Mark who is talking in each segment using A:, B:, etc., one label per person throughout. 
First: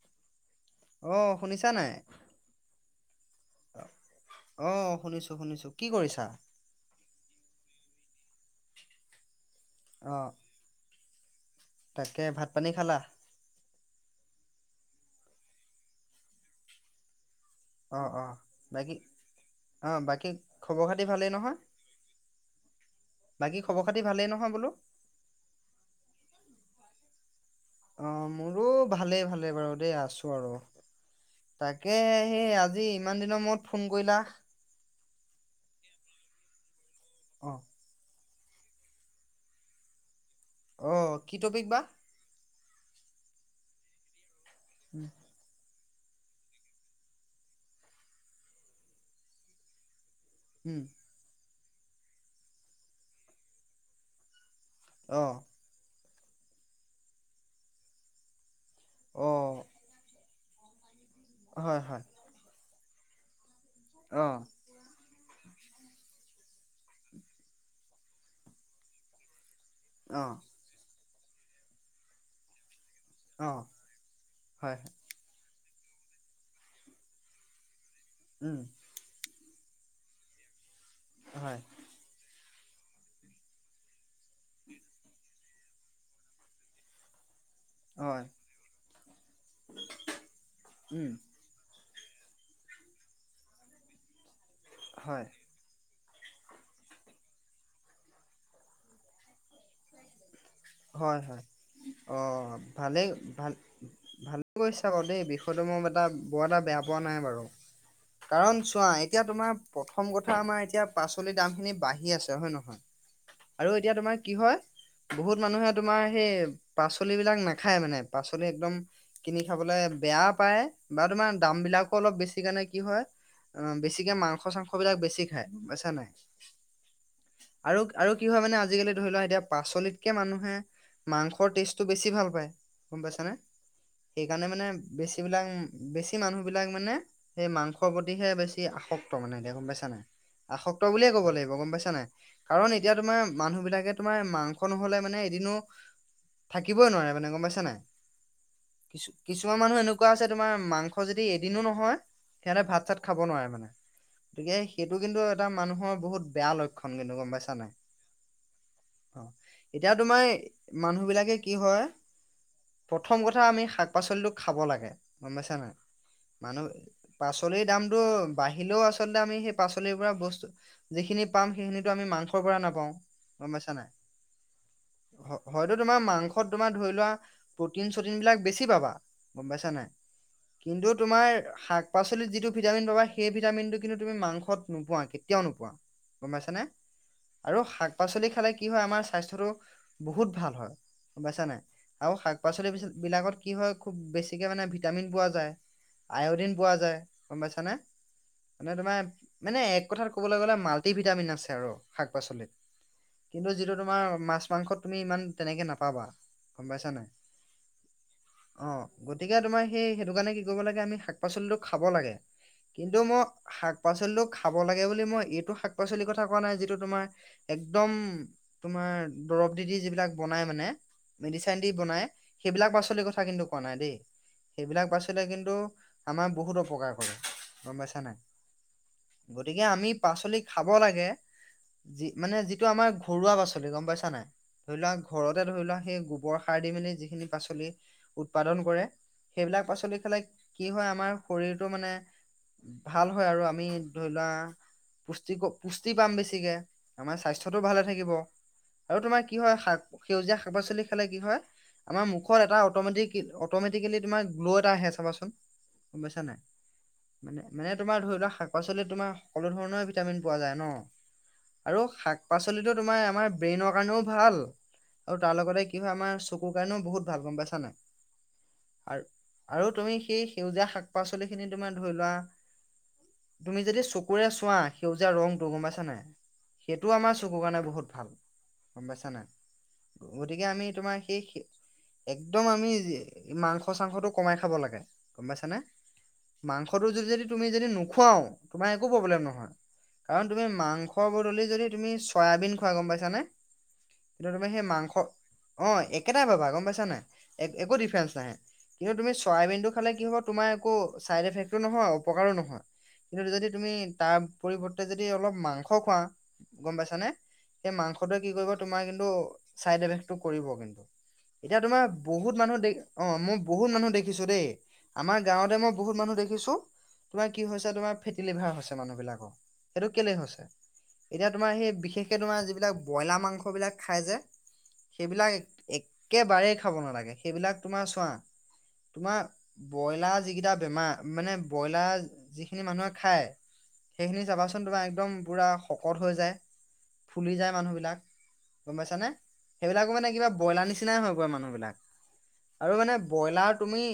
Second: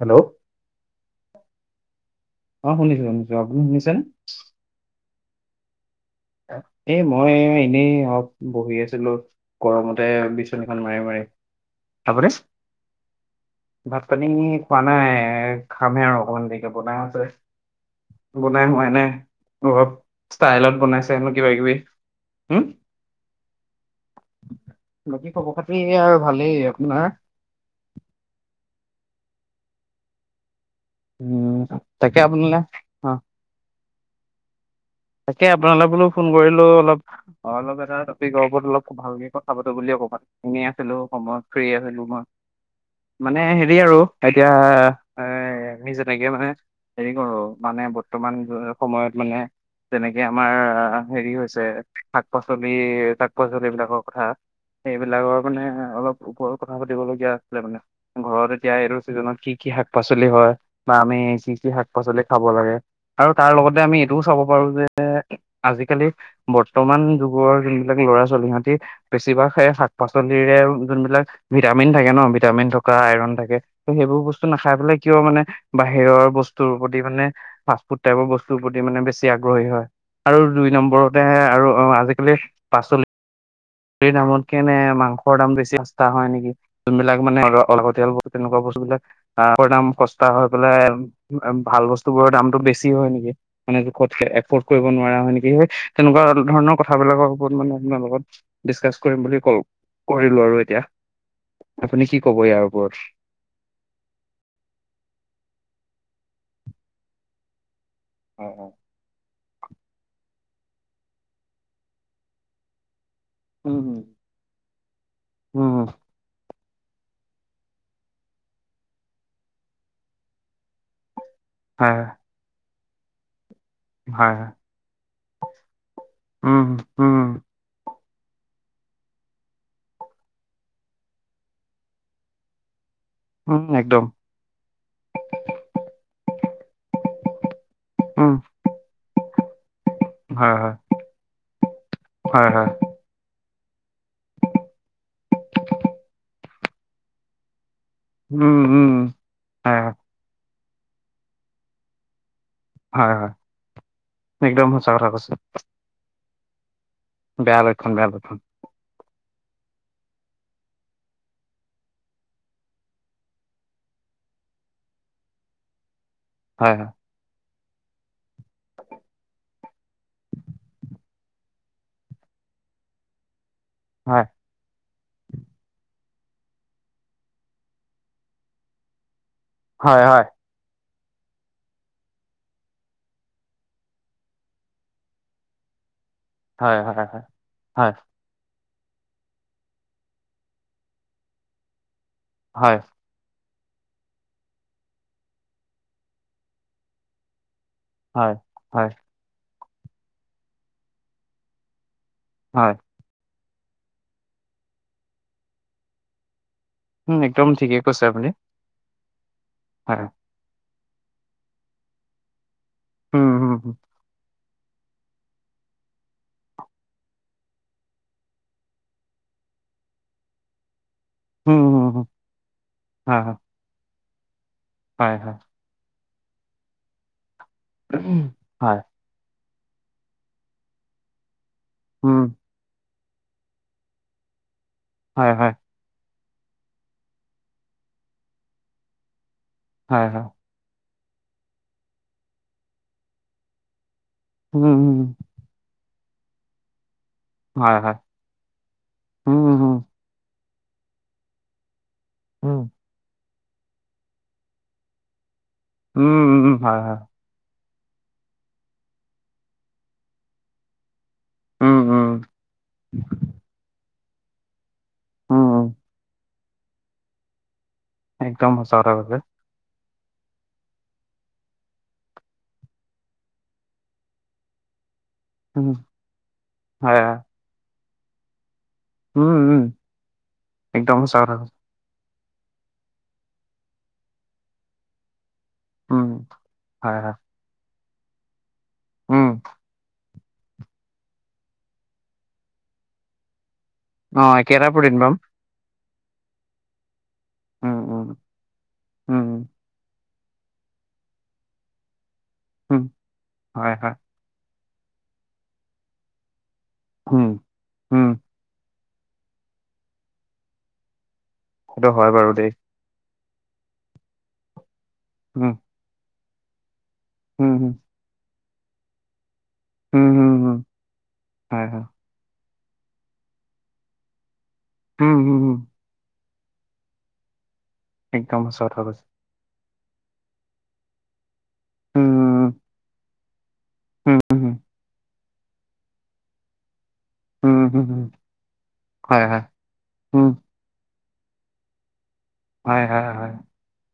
A: Hello
B: অ শুনিছা নাই?
A: অ শুনিছো শুনিছো। তুমি শুনিছানে?
B: অ শুনিছো শুনিছো। কি কৰিছা?
A: এ মই এনেই অলপ বহি আছিলো গৰমতে
B: অহ
A: এইখন মাৰি মাৰি-
B: তাকে
A: আপুনি?
B: ভাত পানী খালা।
A: ভাত পানী খোৱা নাই খামহে আৰু অকমান দেৰিকে বনাই আছে।
B: অহ অহ
A: বনাই হোৱাই
B: বাকী
A: নাই অলপ
B: অহ বাকী
A: ষ্টাইলত
B: খবৰ খাতি
A: বনাইছে। হেনো
B: ভালেই
A: কিবা
B: নহয়
A: কিবি। হুম,
B: বাকী খবৰ খাতি ভালেই নহয় বোলো।
A: বাকী খবৰ খাতি আৰু ভালেই। আপোনাৰ-
B: অ মোৰো ভালেই ভালে বাৰু দেই আছো আৰু
A: উম,
B: তাকে সেই আজি ইমান
A: অ',
B: দিনৰ মূৰত ফোন কৰিলা।
A: তাকে আপোনালৈ বোলো ফোন কৰিলো অলপ অ
B: অহ
A: অলপ এটা- ত অলপ ভালকে কথা পাতো বুলি অকণমান কনে আছিলো
B: অহ কি
A: সময়ত
B: টপিক
A: ফ্ৰ্ৰি
B: বা?
A: আছিলো। মই মানে হেৰি আৰু এতিয়া এ আমি যেনেকে মানে হেৰি কৰো মানে বৰ্তমান সময়ত মানে যেনেকে আমাৰ।
B: উম
A: হেৰি হৈছে শাক -পাচলি শাক- পাচলি বিলাকৰ কথা। সেইবিলাকৰ
B: অহ
A: মানে অলপ ওপৰত কথা পাতিব লগগীয়া আছিলে মানে। ঘৰত এতিয়া এইটো ছিজনত কি
B: অহ
A: কি শাক পাচলি হয় বা আমি কি কি
B: হয়
A: শাক
B: হয়
A: -পাচলি চাব লাগে আৰু তাৰ লগতে আমি এইটোও
B: অহ
A: চাব পাৰো যে। আজি-কালি বৰ্তমান যুগৰ যোনবিলাক ল'ৰা ছোৱালী সহতি বেছিভাগ শাক
B: অহ
A: পাচলিৰে যোন বিলাক ভিটামিন থাকে ন ভিটামিন থকা আইৰন- তাকে
B: অহ
A: সেইবোৰ বস্তু নাখাই
B: হয় হয়
A: পেলাই কিয় মানে বাহিৰৰ বস্তুৰ প্ৰতি মানে ফুট টাইপৰ বস্তুৰ
B: উম
A: প্ৰতি মানে বেছি আগ্ৰহী হয় আৰু দুই নম্বৰতেহে
B: হয়
A: আৰু অ আজিকালি। পাচলি পালিৰ দামতকে নে মাংসৰ দাম বেছি সস্তা হয় নেকি যোনবিলাক মানে। অলপতিয়াল
B: হয়
A: ব তেনেকুৱা বস্তুবিলাক আহ পৰি নাম কষ্টা হৈ পেলাই।
B: উম
A: ভাল বস্তু বোৰৰ দামতো বেছি হয় নেকি মানে কত এফৰ্ড কৰিব নোৱাৰা হয় নেকি? সেই তেনেকুৱা ধৰণৰ কথাবিলাকৰ ওপৰত মানে আপোনাৰ লগত ডিচকাচছ কৰিম বুলি কল কৰিলো আৰু এতিয়া
B: হয় হয়।
A: আপুনি
B: অ
A: কি ক'ব ইয়াৰ ওপৰত?
B: ভালেই ভাল- ভাল কৰিছে আকৌ দেই বিষয়টো মোৰ এটা বৰ এটা বেয়া পোৱা নাই। বাৰু কাৰণ চোৱা এতিয়া তোমাৰ- প্ৰথম কথা আমাৰ এতিয়া পাচলি দাম খিনি বাঢ়ি আছে হয় নহয় আৰু এতিয়া
A: উম
B: তোমাৰ- কি হয় বহুত মানুহে
A: উম
B: তোমাৰ- সেই পাচলিবলাক নাখায় মানে। পাচলি একদম কিনি খাবলে বেয়া পায়। বা তোমাৰ দাম বিলাকো
A: হয়
B: অলপ বেছি কাৰণে কি হয় অ বেছিকে
A: হয়
B: মাংস
A: হয়
B: -চাংস মাংস খবলাক বেছি খাই গমপাইচা নাই
A: উম উম
B: আৰু আৰু কি হয় মানে আজিকালি ধৰি লোৱা এতিয়া পাচলিত- তেনেকে মানুহে মাংসৰ, টেষ্টটো বেছি ভাল পায় গম পাইছানে।
A: উম একদম
B: সেইকাৰণে মানে বেছি বিলাক বেছি। সেই মানুহ বিলাক মানে সেই মাংসৰ প্ৰতিহে
A: উম
B: বেছি আসক্ত মানেতিয়া গম পাইছা নাই।
A: হয় হয়
B: আসক্ত বুলিয়ে ক'ব লাগিব গম পাইছা নাই।
A: হয় হয়
B: কাৰণ এতিয়া তোমাৰ মানুহ বিলাকে তোমাৰ মাংস, লে মানে এদিনো থাকিবই নোৱাৰে মানে গম পাইছা নাই।
A: উম উম
B: কিছু কিছুমান মানুহ
A: হয়
B: এনেকুৱা আছে তোমাৰ মাংস যদি এদিনো নহয়। সিহঁতে ভাত চাত
A: হয়
B: খাব
A: হয়
B: নোৱাৰে মানে গতিকে
A: একদম সঁচা
B: সেইটো
A: কথা
B: কিন্তু
A: কৈছে
B: এটা মানুহৰ বহুত বেয়া লক্ষ্য।
A: বেয়া লক্ষ্যন বেয়া লক্ষ্যন
B: অ এতিয়া তোমাৰ মানুহ বিলাকে কি হয় প্ৰথম কথা আমি শাক-পাচলিটো খাব লাগে গম পাইছা নাই
A: হয়
B: মানুহ পাচলিৰ দামটো বাঢ়িলেও আচলতে আমি সেই পাচলিৰ পৰা বস্তু যিখিনি পাম সেইখিনিটো আমি মাংসৰ পৰা নাপাওঁ গম পাইছা নাই
A: হয়
B: হয় হয়তো তোমাৰ মাংসত তোমাৰ ধৰি লোৱা প্ৰটিন চটিন বিলাক বেছি পাবা গম পাইছা নাই
A: হয় হয়
B: কিন্তু তোমাৰ শাক-পাচলিত যিটো ভিটামিন পাবা সেই ভিটামিনটো কিন্তু তুমি মাংসত নোপোৱা কে- তিয়াও নোপোৱা গম পাইছা নে
A: হয় হয় হয় হয়
B: আৰু
A: হয়
B: শাক-পাচলি খালে কি হয় আমাৰ স্বা- স্থ্যটো বহুত ভাল হয় গম পাইছা নাই আৰু শাক-পাচলি
A: হয়
B: বিচ বিলাকত কি হয় খুব বেছিকে মানে ভিটামিন পোৱা যায়, আয়দিন পোৱা যায় গম পাইছানে
A: হয়
B: মানে
A: হয়
B: তোমাৰ মানে এক কথাত কবলৈ গ'লে মাল্টি ভভিটামিন আছে আৰু শাক-পাচলিত।
A: হয়
B: কিন্তু যিটো তোমাৰ মাছ, মাংসত তুমি ইমান তেনেকে নাপাবা। গম পাইছা নাই?
A: উম একদম ঠিকেই কৈছে আপুনি।
B: অ গতিকে তোমাৰ সেই
A: হয়,
B: সেইটো কাৰণে কি কৰিব লাগে আমি শাক-পাচলীটো খাব লাগে। কিন্তু মই
A: উম, হুম, হুম,
B: শাক -পাচলীটোট খাব লাগে বুলি মই এইটো শাক-পাচলি কথা কোৱা নাই যিটো তোমাৰ একদম তোমাৰ দৰব দি দি যিবিলাক বনাই মানে, মেডিচিন
A: হুম,
B: দি
A: হুম,
B: বনাই
A: হুম।
B: সেইবিলাক পাচলিৰ
A: হয়,
B: কথা
A: হয়,
B: কিন্তু কোৱা নাই দেই সেইবিলাক
A: হয়,
B: পাচলি
A: হয়,
B: কিন্তু আমাৰ বহুত অপকাৰ কৰে। গম পাইছা নাই
A: হয়,
B: গতিকে আমি পাচলি খাব লাগে। যি
A: উম,
B: মানে যিটো আমাৰ ঘৰুৱা পাচলি গম পাইছা নাই ধৰি লোৱা
A: হয়,
B: ঘৰতে
A: হয়,
B: ধৰি লোৱা সেই গোবৰ সাৰ দি মেলি যিখিনি পাচলি উৎপাদন কৰে সেইবিলাক পাচলি
A: হয়,
B: খালে
A: হয়,
B: কি হয় আমাৰ শৰীৰটো মানে ভাল হয় আৰু আমি ধৰি লোৱা অহ
A: উম, উম,
B: পুষ্টিক পুষ্টি পাম বেছিকে আমাৰ স্বাস্থ্যতোও
A: হয়,
B: ভালে
A: হয়,
B: থাকিব। আৰু তোমাৰ
A: উম,
B: কি হয়
A: উম,
B: শাক সেউজীয়া শাক-পাচলি খালে কি হয় আমাৰ মুখত
A: উম,
B: এটা অট'মেটিক কি অটমেটিকেলি তোমাৰ গ্ল' এটা আহে চাবাচোন গম
A: উম,
B: পাইছা নাই
A: উম, হয়, হয়,
B: মানে মানে তোমাৰ ধৰি লোৱা শাক-পাচলিত তোমাৰ সকলো ধৰণৰ ভিটামিন পোৱা যায় ন
A: উম,
B: আৰু
A: উম,
B: শাক-পাচলিটো তোমাৰ আমাৰ ব্ৰেইনৰ কাৰণেও ভাল। আৰু তাৰ
A: উম, উম,
B: লগতে কি হয় আমাৰ চকুৰ কাৰণেও বহুত ভাল গম পাইছা নাই
A: একদম সঁচা
B: আৰু
A: কথা কৈছে।
B: আৰু তুমি সেই সেউজীয়া শাক-পাচলি খিনি তুমাৰ ধৰি লোৱা তুমি যদি চকুৰে চোৱা সেউজীয়া ৰং- টো গম
A: উম,
B: পাইছা নাই সেইটোও
A: হয়, হয়,
B: আমাৰ চকুৰ কাৰণে বহুত ভাল। গম পাইছা নাই
A: উম, উম,
B: গতিকে আমি তোমাৰ
A: একদম সঁচা
B: সেই
A: কথা কৈছে।
B: একদম আমি মাংস চাংসটো কমাই খাব লাগে গম পাইছানে
A: উম,
B: মাংসটো
A: হয়,
B: যদি
A: হয়,
B: যদি তুমি যদি নোখোৱাও তোমাৰ একো প্ৰব্লেম
A: উম,
B: নহয়। কাৰণ তুমি মাংসৰ বদলি যদি তুমি চয়াবিন খুৱা গম পাইছানে তেন্তে
A: অ',
B: তুমি সেই
A: একেটা
B: মাংস
A: প্ৰটিন পাম।
B: অঁ একেটাই পাবা গম পাইছা নাই এক একো
A: উম, উম,
B: ডিফাৰেঞ্চ নাহে কিন্তু তুমি
A: উম,
B: চয়াবিনটো খালে কি হ'ব তোমাৰ একো চাইড এফেক্ট টো নহয় অপকাৰো নহয়
A: উম,
B: কিন্তু যদি তুমি
A: হয়, হয়,
B: তাৰ পৰিৱৰ্তে যদি অলপ মাংস খোৱা গম পাইছা নে
A: উম,
B: সেই মাংস
A: উম,
B: কি কৰিব তোমাৰ কিন্তু চাইড এফেক্টটো কৰিব কিন্তু এতিয়া তোমাৰ
A: সেইটো হয় বাৰু
B: বহুত
A: দেই।
B: মানুহ দেখি- অ মই বহুত মানুহ দেখিছো দেই আমাৰ
A: উম,
B: গাঁৱতে মই বহুত মানুহ দেখিছো। তোমাৰ কি
A: উম,
B: হৈছে
A: উম,
B: তোমাৰ ফেটি লিভাৰ হৈছে মানুহবিলাকৰ সেইটো
A: উম,
B: কেলেই
A: উম,
B: হৈছে?
A: উম,
B: এতিয়া তোমাৰ
A: হয়,
B: সেই
A: হয়,
B: বিশেষকে তোমাৰ যিবিলাক ব্ৰইলাৰ মাংস বিলাক খাই যে
A: উম,
B: সেইবিলাক
A: উম, উম।
B: একেবাৰেই খাব নালাগে সেইবিলাক তোমাৰ চোৱা
A: একদম সঁচা কথা কৈছে।
B: তোমাৰ ব্ৰইলাৰ যিকেইটা বেমাৰ মানে ব্ৰইলাৰ
A: উম,
B: যিখিনি মানুহে খায়
A: উম,
B: সেইখিনি
A: উম,
B: চাবাচোন তোমাৰ একদম পোৰা শকত হৈ যায়, ফুলি যায়
A: উম,
B: মানুহ
A: উম,
B: বিলাক
A: উম,
B: বিলাক গম পাইছা নে?
A: হয়, হয়,
B: সেইবিলাকো মানে
A: উম,
B: কিবা ব্ৰইলাৰ নিচিনাই হৈ পৰে মানুহ বিলাক। আৰু
A: হয়,
B: মানে
A: হয়, হয়,
B: ব্ৰইলাৰ তুমি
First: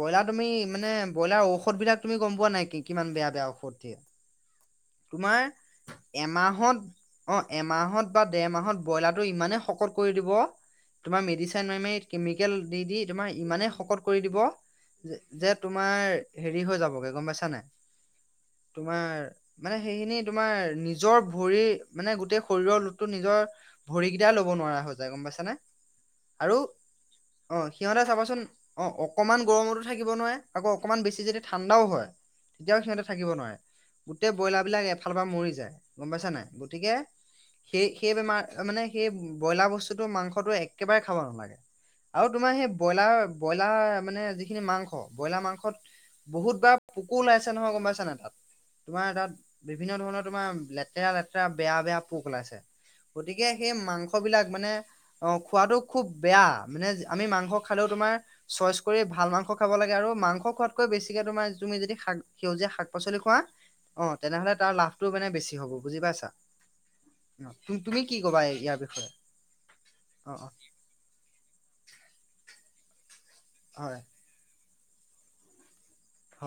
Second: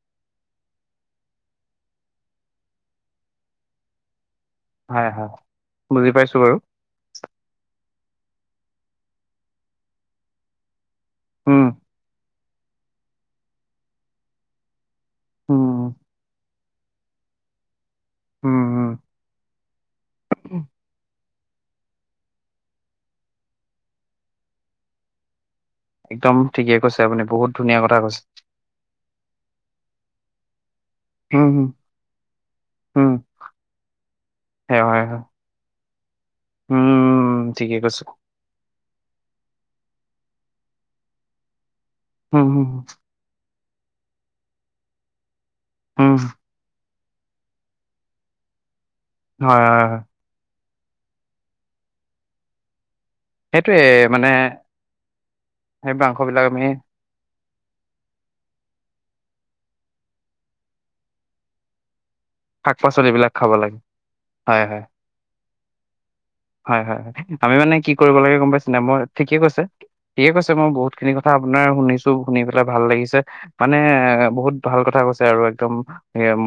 B: ব্ৰইলাৰ তুমি মানে ব্ৰইলাৰ ঔষধ বিলাক তুমি গম পোৱা নাই, কি কিমান বেয়া বেয়া ঔষধ দিয়ে।
A: [inaudible]
B: তোমাৰ
A: বুজি পাইছো বাৰু।
B: এমাহত অ এমাহত বা ডেৰ মাহত ব্ৰইলাৰটো ইমানে শকত কৰি দিব, তোমাৰ
A: উম,
B: মেডিচেন মাৰি মাৰি কেমিকেল দি দি তোমাৰ ইমানেই শকত কৰি দিব, যে
A: উম,
B: তোমাৰ হেৰি হৈ যাবগে গম পাইছা নাই?
A: উম, উম,
B: তোমাৰ মানে সেইখিনি তোমাৰ নিজৰ ভৰি মানে গোটেই শৰীৰৰ লু টো নিজৰ ভৰিকেইটাই ল'ব নোৱাৰা হৈ যায়, গম পাইছা নে?
A: একদম
B: আৰু
A: ঠিকে কৈছে আপুনি বহুত
B: অ
A: ধুনীয়া কথা
B: সিহঁতে
A: কৈছে।
B: চাবাচোন অ অকণমান গৰমতো থাকিব নোৱাৰে। আকৌ অকণমান বেছি যদি
A: উম, উম,
B: ঠাণ্ডাও হয় তেতিয়াও সিহঁতে
A: উম,
B: থাকিব নোৱাৰে, গোটেই ব্ৰইলাৰ
A: হয়,
B: বিলাক
A: হয়,
B: এফালৰ
A: হয়,
B: পৰা মৰি যায়, গম পাইছা নাই? গতিকে
A: উম, ঠিকে
B: সেই
A: কৈছে।
B: সেই বেমাৰ মানে সেই ব্ৰইলাৰ বস্তুটো মাংসটো একেবাৰে খাব নালাগে। আৰু
A: উম,
B: তোমাৰ
A: উম,
B: সেই ব্ৰইলাৰ ব্ৰইলাৰ মানে যিখিনি মাংস, ব্ৰইলাৰ মাংসত
A: উম,
B: বহুতবাৰ পোকো ওলাইছে নহয়, গম পাইছা নাই তাত? তোমাৰ
A: হয়,
B: তাত
A: হয়, হয়,
B: বিভিন্ন ধৰণৰ তোমাৰ লেতেৰা লেতেৰা বেয়া বেয়া পোক ওলাইছে। গতিকে সেই মাংস বিলাক মানে অহ খোৱাটো
A: সেই
B: খুব
A: মাংসবিলাক
B: বেয়া,
A: আমি
B: মানে আমি মাংস খালেও তোমাৰ চইচ কৰি ভাল মাংস খাব লাগে, আৰু মাংস খোৱাতকৈ বেছিকে তোমাৰ তুমি যদি শাক সেউজীয়া শাক পাচলি
A: শাক-পাচলিবিলাক
B: খোৱা,
A: খাব লাগে,
B: অ তেনেহলে
A: হয়,
B: তাৰ
A: হয়।
B: লাভটো মানে বেছি হ'ব। বুজি পাইছা?
A: হয় হয় হয়, আমি মানে
B: তুম
A: কি
B: তুমি
A: কৰিব লাগে
B: ক'বা
A: গম
B: এই-
A: পাইছে
B: ইয়াৰ
A: নাই? মই
B: বিষয়ে
A: ঠিকে কৈছে ঠিকে
B: অ অ
A: কৈছে মই বহুত খিনি কথা আপোনাৰ শুনিছো শুনি পেলাই ভাল লাগিছে, মানে
B: হয়
A: এ বহুত ভাল কথা কৈছে আৰু একদম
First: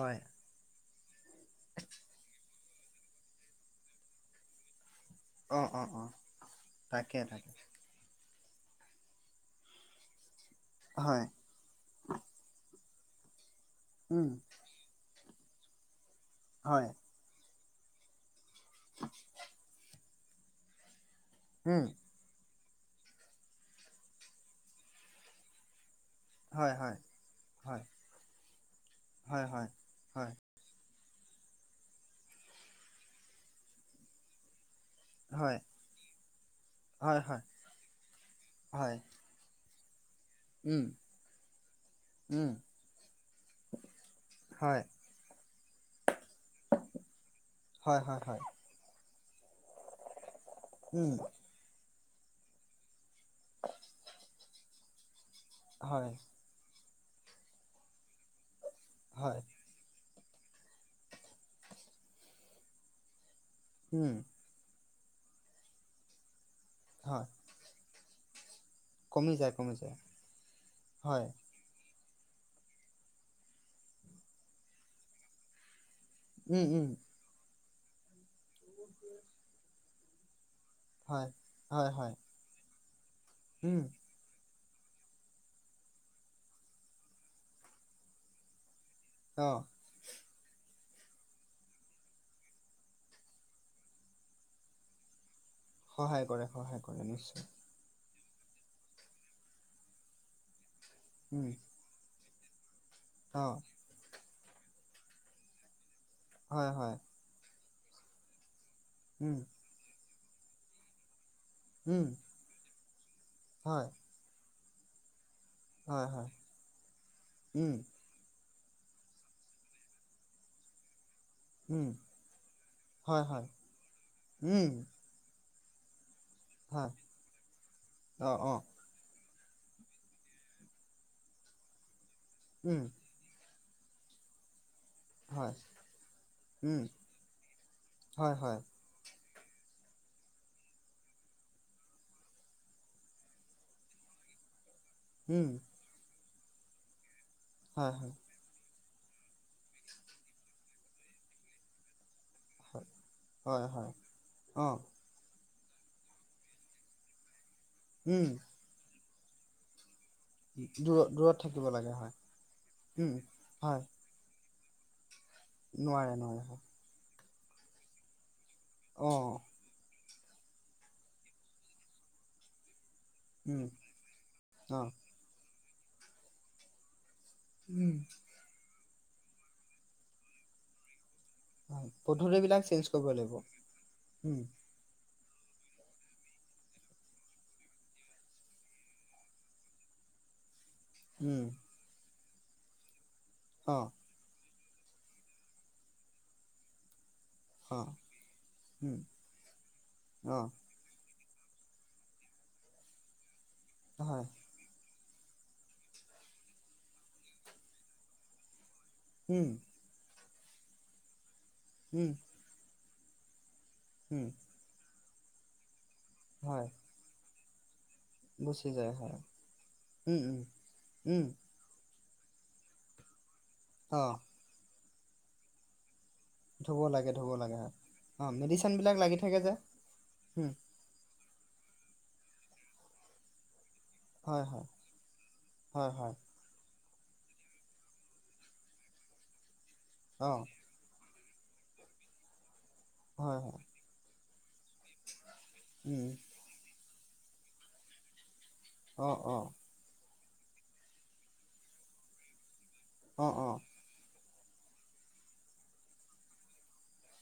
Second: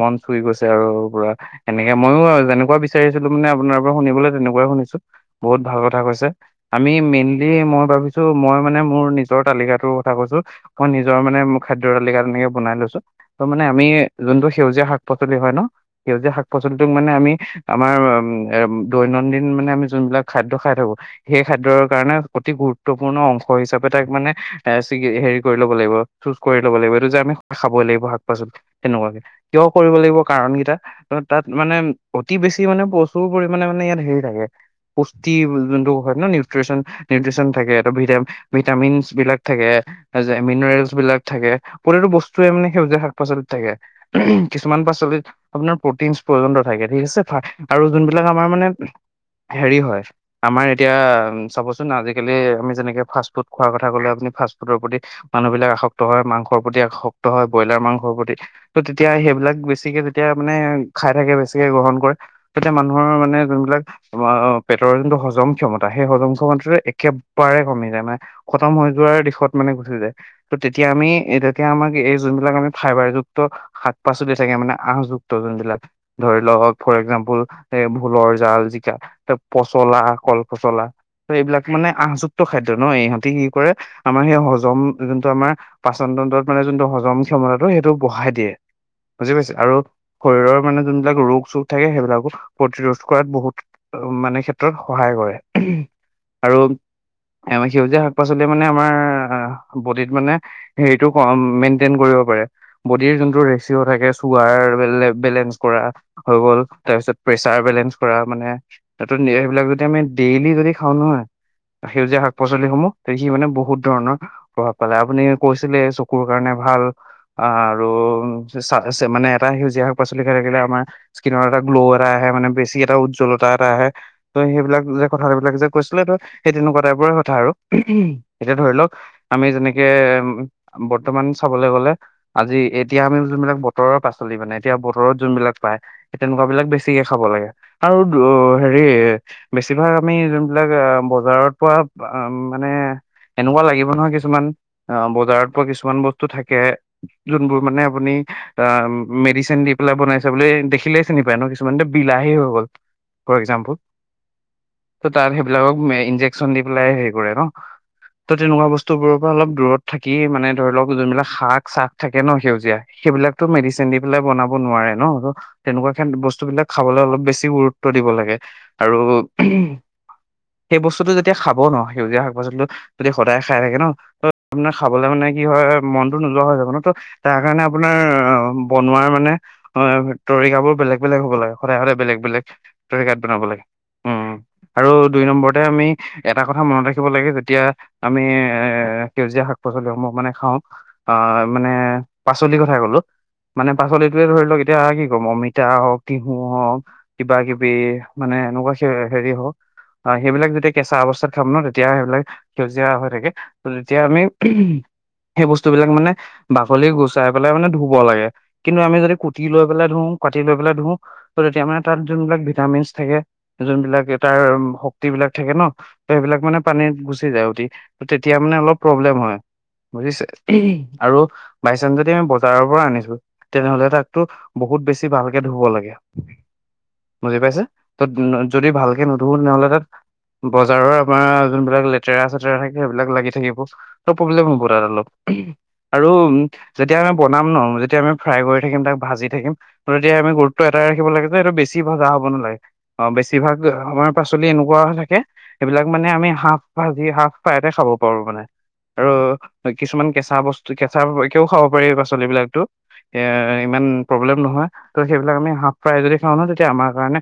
A: মন চুই গৈছে আৰু পোৰা, এনেকে মইও আৰু যেনেকুৱা বিচ বিচাৰি আছিলো মানে আপোনাৰ পৰা শুনিবলৈ তেনেকুৱাই শুনিছো। বহুত
B: অ
A: ভাল
B: অ
A: কথা
B: অ
A: কৈছে, আমি
B: তাকে
A: মেইনলি
B: তাকে
A: মই ভাবিছো মই মানে মোৰ নিজৰ তালিকাটোৰ কথা কৈছো মই নিজৰ
B: হয়
A: মানে খাদ্যৰ তালিকা তেনেকে বনাই লৈছো, ত মানে আমি
B: উম
A: যোনটো সেউজীয়া শাক পাচলি হয় ন সেউজীয়া শাক
B: হয়
A: পাচলিটোক মানে আমি আমাৰ এ দৈনন্দিন মানে আমি যোনবিলাক খাদ্য খাই থাকো সেই খাদ্যৰ
B: উম
A: কাৰণে অতি গুৰুত্বপূৰ্ণ অংশ হিচাপে তাক মানে এ সিকি হেৰি কৰি ল'ব লাগিব। চুজ কৰি
B: হয়
A: ল'ব লাগিব
B: হয়
A: এইটো যে আমি
B: হয়
A: খাবই লাগিব শাক পাচলি তেনেকুৱাকে,
B: হয়
A: কিয়
B: হয়
A: কৰিব লাগিব
B: হয়
A: কাৰণ কেইটা ত তাত মানে অতি বেছি মানে প্ৰচুৰ পৰিমানে মানে ইয়াত হেৰি থাকে পুষ্টি
B: হয়
A: যোনটো হয় ন, নিউট্ৰিচন
B: হয় হয়
A: নিউট্ৰিচন থাকে ভিটামিন
B: হয়
A: ভিটামিনচ বিলাক থাকে যে
B: উম
A: মিনাৰেলচ বিলাক থাকে প্ৰতিটো
B: উম
A: বস্তুেই মানে সেউজীয়া শাক পাচলিত থাকে। [unintelligible] কিছুমান
B: হয়
A: পাচলিত আপোনাৰ প্ৰটিনচ পৰ্যন্ত থাকে ঠিক আছে, আৰু
B: হয় হয়
A: যোনবিলাক
B: হয়
A: আমাৰ মানে হেৰি হয় আমাৰ এতিয়া
B: উম
A: চাবচোন আজিকালি আমি যেনেকে ফাচ ফুড খোৱাৰ কথা ক'লে আপুনি ফাষ্টফুডৰ প্ৰতি মানুহ বিলাক আসক্ত হয় মাংসৰ প্ৰতি আস ত হয় ব্ৰইলাৰ মাংসৰ প্ৰতি, ত' তেতিয়া
B: হয়
A: সেইবিলাক বেছিকে এতিয়া মানে খাই থাকে বেছিকে গ্ৰহণ কৰে তেতিয়া মানুহৰ মানে যোনবিলাক
B: উম
A: অ পেটৰ যোনটো হজম ক্ষমতা সেই হজম ক্ষমতাটো
B: হয়
A: একেবাৰে কমি যায় মানে খতম হৈ যোৱাৰ
B: কমি
A: দিশত
B: যায়
A: মানে
B: কমি
A: গুচি যায়, ত তেতিয়া আমি
B: হয়
A: এ এতিয়া আমাক এই যোনবিলাক ফাইবাৰযুক্ত শাক পাচলি থাকে মানে আহযুক্ত যোনবিলাক। ধৰি
B: উম
A: লওক
B: উম
A: ফৰ একজাম্পল এ ভোলৰ জাল, জিকা, পচলা, কল পচলা ত
B: হয়
A: এইবিলাক মানে
B: হয় হয়
A: আহযুক্ত খাদ্য ন, ইহঁতি কি কৰে
B: উম
A: আমাৰ সেই হজম যোনটো আমাৰ পাচনতন্ত্ৰত মানে যোনটো হজম ক্ষমতাটো সেইটো বঢ়াই দিয়ে। বুজি
B: অ
A: পাইছে, আৰু শৰীৰৰ মানে যোনবিলাক ৰোগ চোগ থাকে, সেইবিলাকো প্ৰতিৰোধ কৰাত বহুত মানে ক্ষেত্ৰত সহায় কৰে।
B: সহায় কৰে
A: আৰু
B: সহায় কৰে নিশ্চয়।
A: আমাৰ সেউজীয়া শাক পাচলি মানে আমাৰ বডিত মানে সেইটো
B: উম
A: মেনণ্ট ণ্টেন কৰিব পাৰে, বডিযে যোনটো
B: অ
A: ৰেক্সিও থাকে সুৱাৰেল বেলেঞ্চ কৰা। হৈ গল,
B: হয় হয়
A: তাৰপিছত প্ৰেচাৰ বেলেঞ্চ কৰা মানে নতুন সেইটো
B: উম
A: নিয়েৰ বিলাক যদি আমি ডেইলি যদি খাওঁ নহয়,
B: উম
A: সেউজীয়া শাক পাচলিসমূহ তে সি মানে বহুত
B: হয়
A: ধৰণৰ প্ৰভাৱ পেলাই। আপুনি কৈছিলে
B: হয়
A: চকুৰ
B: হয়
A: কাৰণে ভাল আহ
B: উম,
A: আৰু পেছাত আছে। মানে এটা সেউজীয়া শাক পাচলি খাই থাকে আমাৰ স্কিনৰ এটা গ্ল'
B: উম,
A: এটা আহে মানে বেছি এটা
B: হয়,
A: উজ্জ্বলত ক এটা
B: হয়,
A: এটা আহে। ত'
B: উম,
A: সেইবিলাক যে কথা বিলাক যে কৈছিলে ত সেই তেনেকুৱা
B: হয়,
A: টাইপৰে কথা আৰু,
B: অ',
A: এতিয়া
B: অ',
A: ধৰি লওক আমি যেনেকে উম বৰ্তমান চাবলে গ'লে আজি
B: উম,
A: এতিয়া আমি যোনবিলাক ব তৰৰ পাচলি মানে, এতিয়া বতৰত
B: হয়,
A: যোনবিলাক পায় সেই তেনেকুৱা বিলাক
B: উম,
A: বেছিকে খাব লাগে, আৰু
B: হয় হয়।
A: সেইয়ে বেছিভাগ আমি যোনবিলাক এ বজাৰত পোৱা মানে এনেকুৱা লাগিব নহয় কিছুমান অঁ,
B: উম,
A: বজাৰত পোৱা কিছুমান বস্তুও মানে
B: হয়, হয়,
A: আপুনি মেদি চিন দি পেলাই বনাইছে বোলে এই দেখিলে চিনি পায় ন, কিছুমানাটো বিলাহী হৈ গ'ল।
B: হয়,
A: ফৰ
B: হয়,
A: একজাম্পল,
B: হয়, অ',
A: ত তাত সেইবিলাকক ইনজেকচন দি পেলাই হেৰি কৰে ন।
B: উম,
A: ত' তেনেকুৱা বস্তুবোৰৰ পৰা অলপ দূৰত। থাকি মানে ধৰি লওক
B: দূৰত,
A: যোনবিলাক
B: দূৰত থাকিব
A: শাক
B: লাগে
A: চাক
B: হয়,
A: থাকে ন সেউজীয়া
B: উম,
A: সেইবিলাকো
B: হয়,
A: মেডিচিন দি লে বনাব নোৱাৰে ন ত তেনেকুৱা
B: নোৱাৰে, নোৱাৰে
A: বস্তু
B: হয়,
A: বিলাক খাবলৈ অলপ বেছি গুৰুত্ব দিব লাগে আৰু।
B: অঁ
A: উম, সেই বস্তুটো যেতিয়া খাব ন সেউজীয়া শাক পাচলিটো যদি সদায় খাই
B: উম,
A: থাকে ন, ত মানে
B: অ',
A: খাবলৈ মানে কি হয় মনটো নোযোৱা হৈ যাব ন। ত তাৰ কাৰণে
B: উম,
A: আপোনাৰ অঁ বনোৱাৰ মানে অ তৰিকাবোৰ বেলেগ বেলেগ হ'ব লাগে। সদায়
B: হয়,
A: সদায় বেলেগ বেলেগ
B: পদ্ধতিবিলাক চেঞ্জ কৰিব
A: তৰিকাত
B: লাগিব,
A: বনাব লাগে, উম আৰু দুই নম্বৰতে আমি এটা কথা মনত ৰাখিব লাগে যেতিয়া আমি এ সেউজীয়া শাক পাচলিসমূহ মানে খাওঁ। অঁ
B: উম,
A: মানে পাচলি কথাই ক'লো মানে
B: অ',
A: পাচলিত টোৱে ধৰি লওক এতিয়া কি কম অমিতা হওক তিহু হওক কিবা কি বি
B: অ',
A: মানে এনেকুৱা
B: উম,
A: হেৰি হওক
B: অ',
A: সেইবিলাক যে কেঁচা অৱস্থাত খাম ন, তেতিয়া সেইবিলাক সেউজীয়া হৈ থাকে। ত তেতিয়া আমি
B: হয়,
A: সেই বস্তুবিলাক মানে বাকলি গুচাই পেলাই মানে ধুব লাগে। কিন্তু আমি যদি কুটি
B: উম,
A: লৈ পেলাই ধোঁ কাটি লৈ পেলাই ধোঁ, ত তেতিয়া মানে তাত
B: উম,
A: যোনবিলাক ভিটামিনছ থাকে যোনবিলাক
B: উম,
A: তাৰ শক্তি বিলাক থাকে ন, সেইবিলাক মানে
B: হয়,
A: পানীত গুচি যায় উতি। তেতিয়া মানে
B: গুচি
A: অলপ
B: যায়
A: প্ৰব্লেম হয়,
B: উম, উম,
A: বুজিছে আৰু
B: উম,
A: বাইচাঞ্চ যদি আমি বজাৰৰ পৰা আনিছো, তেনেহ'লে
B: অ',
A: তাকটো বহুত বেছি ভালকে ধুব লাগে।
B: ধুব লাগে। ধুব
A: বুজি
B: লাগে
A: পাইছে,
B: হয়
A: ত
B: অঁ
A: যদি
B: মেডিচিনবিলাক
A: ভালকে
B: লাগি
A: নুধো
B: থাকে যে
A: তেনেহ'লে তাত
B: উম
A: বজাৰৰ তোমাৰ যোনবিলাক লেতেৰা চেতেৰা থাকে, সেইবিলাক লাগি থাকিব।
B: হয়
A: প্ৰব্লেম হ'ব
B: হয়
A: তাত অলপ,
B: হয়
A: আৰু
B: হয়
A: যেতিয়া আমি বনাম ন যেতিয়া আমি ফ্ৰাই কৰি থাকিম, তাক ভাজি থাকিম, তেতিয়া আমি
B: অঁ
A: গুৰুত্ব অতৰাই ৰাখিব লাগে যে, এইটো বেছি ভজা হ'ব নালাগে, অ',
B: হয় হয়
A: বেছিভাগ আমাৰ শাক পাচলি এনেকুৱা হৈ থাকে, সেইবিলাক
B: উম
A: মানে আমি হাফ ভাজি হাফ ফ্ৰাইতে খাব পাৰো মানে। আৰু
B: অ' অ'।
A: কিছুমান কেঁচা বস্তু, কেঁচা একেও খাব পাৰি পাচলি বিলাকতো এ
B: অঁ অঁ
A: ইমান প্ৰব্লেম নহয়, ত' সেইবিলাক আমি হাফ ফ্ৰাই যদি খাওঁ নহয়, তেতিয়া আমাৰ কাৰণে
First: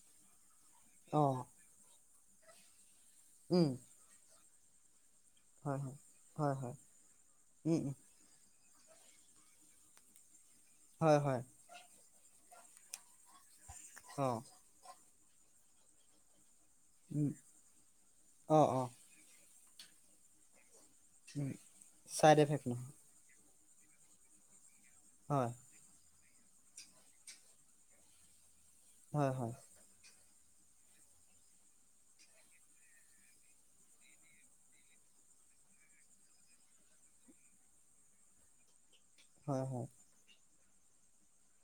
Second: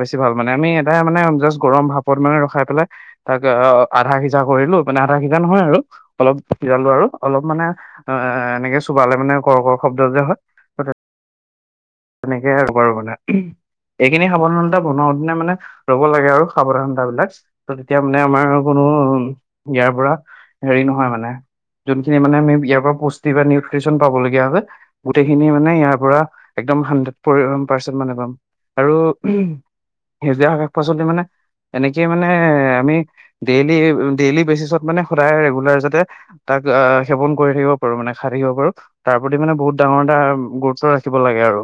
A: বেছি ভাল মানে আমি এই মানে
B: অঁ
A: জাষ্ট গৰম ভাপত মানে ৰখাই পেলাই তাক
B: উম
A: অ', আধা সিজা কৰিলো। মানে আধা সিজা নহয়
B: হয়
A: আৰু,
B: হয়
A: অলপ
B: হয় হয়
A: সিজালো আৰু অলপ মানে
B: উম উম
A: অ' এ এনেকে চোবালে মানে কৰৰ্কৰ শব্দ যে হয়।
B: হয় হয়।
A: তেনেকেইে আৰু বাৰু মানে, এইখিনি
B: অঁ
A: সাৱধানতা বনাওঁতে মানে লব লাগে আৰু। সাৱধানতা
B: উম
A: বিলাক, ত তেতিয়া মানে আমাৰ
B: অঁ
A: কোনো,
B: অঁ
A: উম, ইয়াৰ পৰা হেৰি নহয়।
B: উম
A: যোনখিনি মানে
B: ছাইড
A: আমি
B: এফেক্ট
A: ইয়াৰ পৰা পো কিবা নিউট্ৰিচন পাব লগীয়া আছে,
B: নহয়
A: গোটেইখিনি মানে ইয়াৰ পৰা একদম হাড্ৰেড পাৰ্চেণ্ট মানে পাম, আৰু
B: হয় হয় হয়
A: সেউজীয়া শাক পাচলি মানে এনেকে মানে, আমি ডেইলি, ডেইলি বেচিছত মানে সদায় ৰেগুলাৰ যাতে তাক আহ সেৱন কৰি থাকিব পাৰো, মানে খাই থাকিব পাৰো। তাৰ প্ৰতি মানে
B: হয়
A: বহুত
B: হয়
A: ডাঙৰ এটা গুৰুত্ব ৰাখিব লাগে আৰু।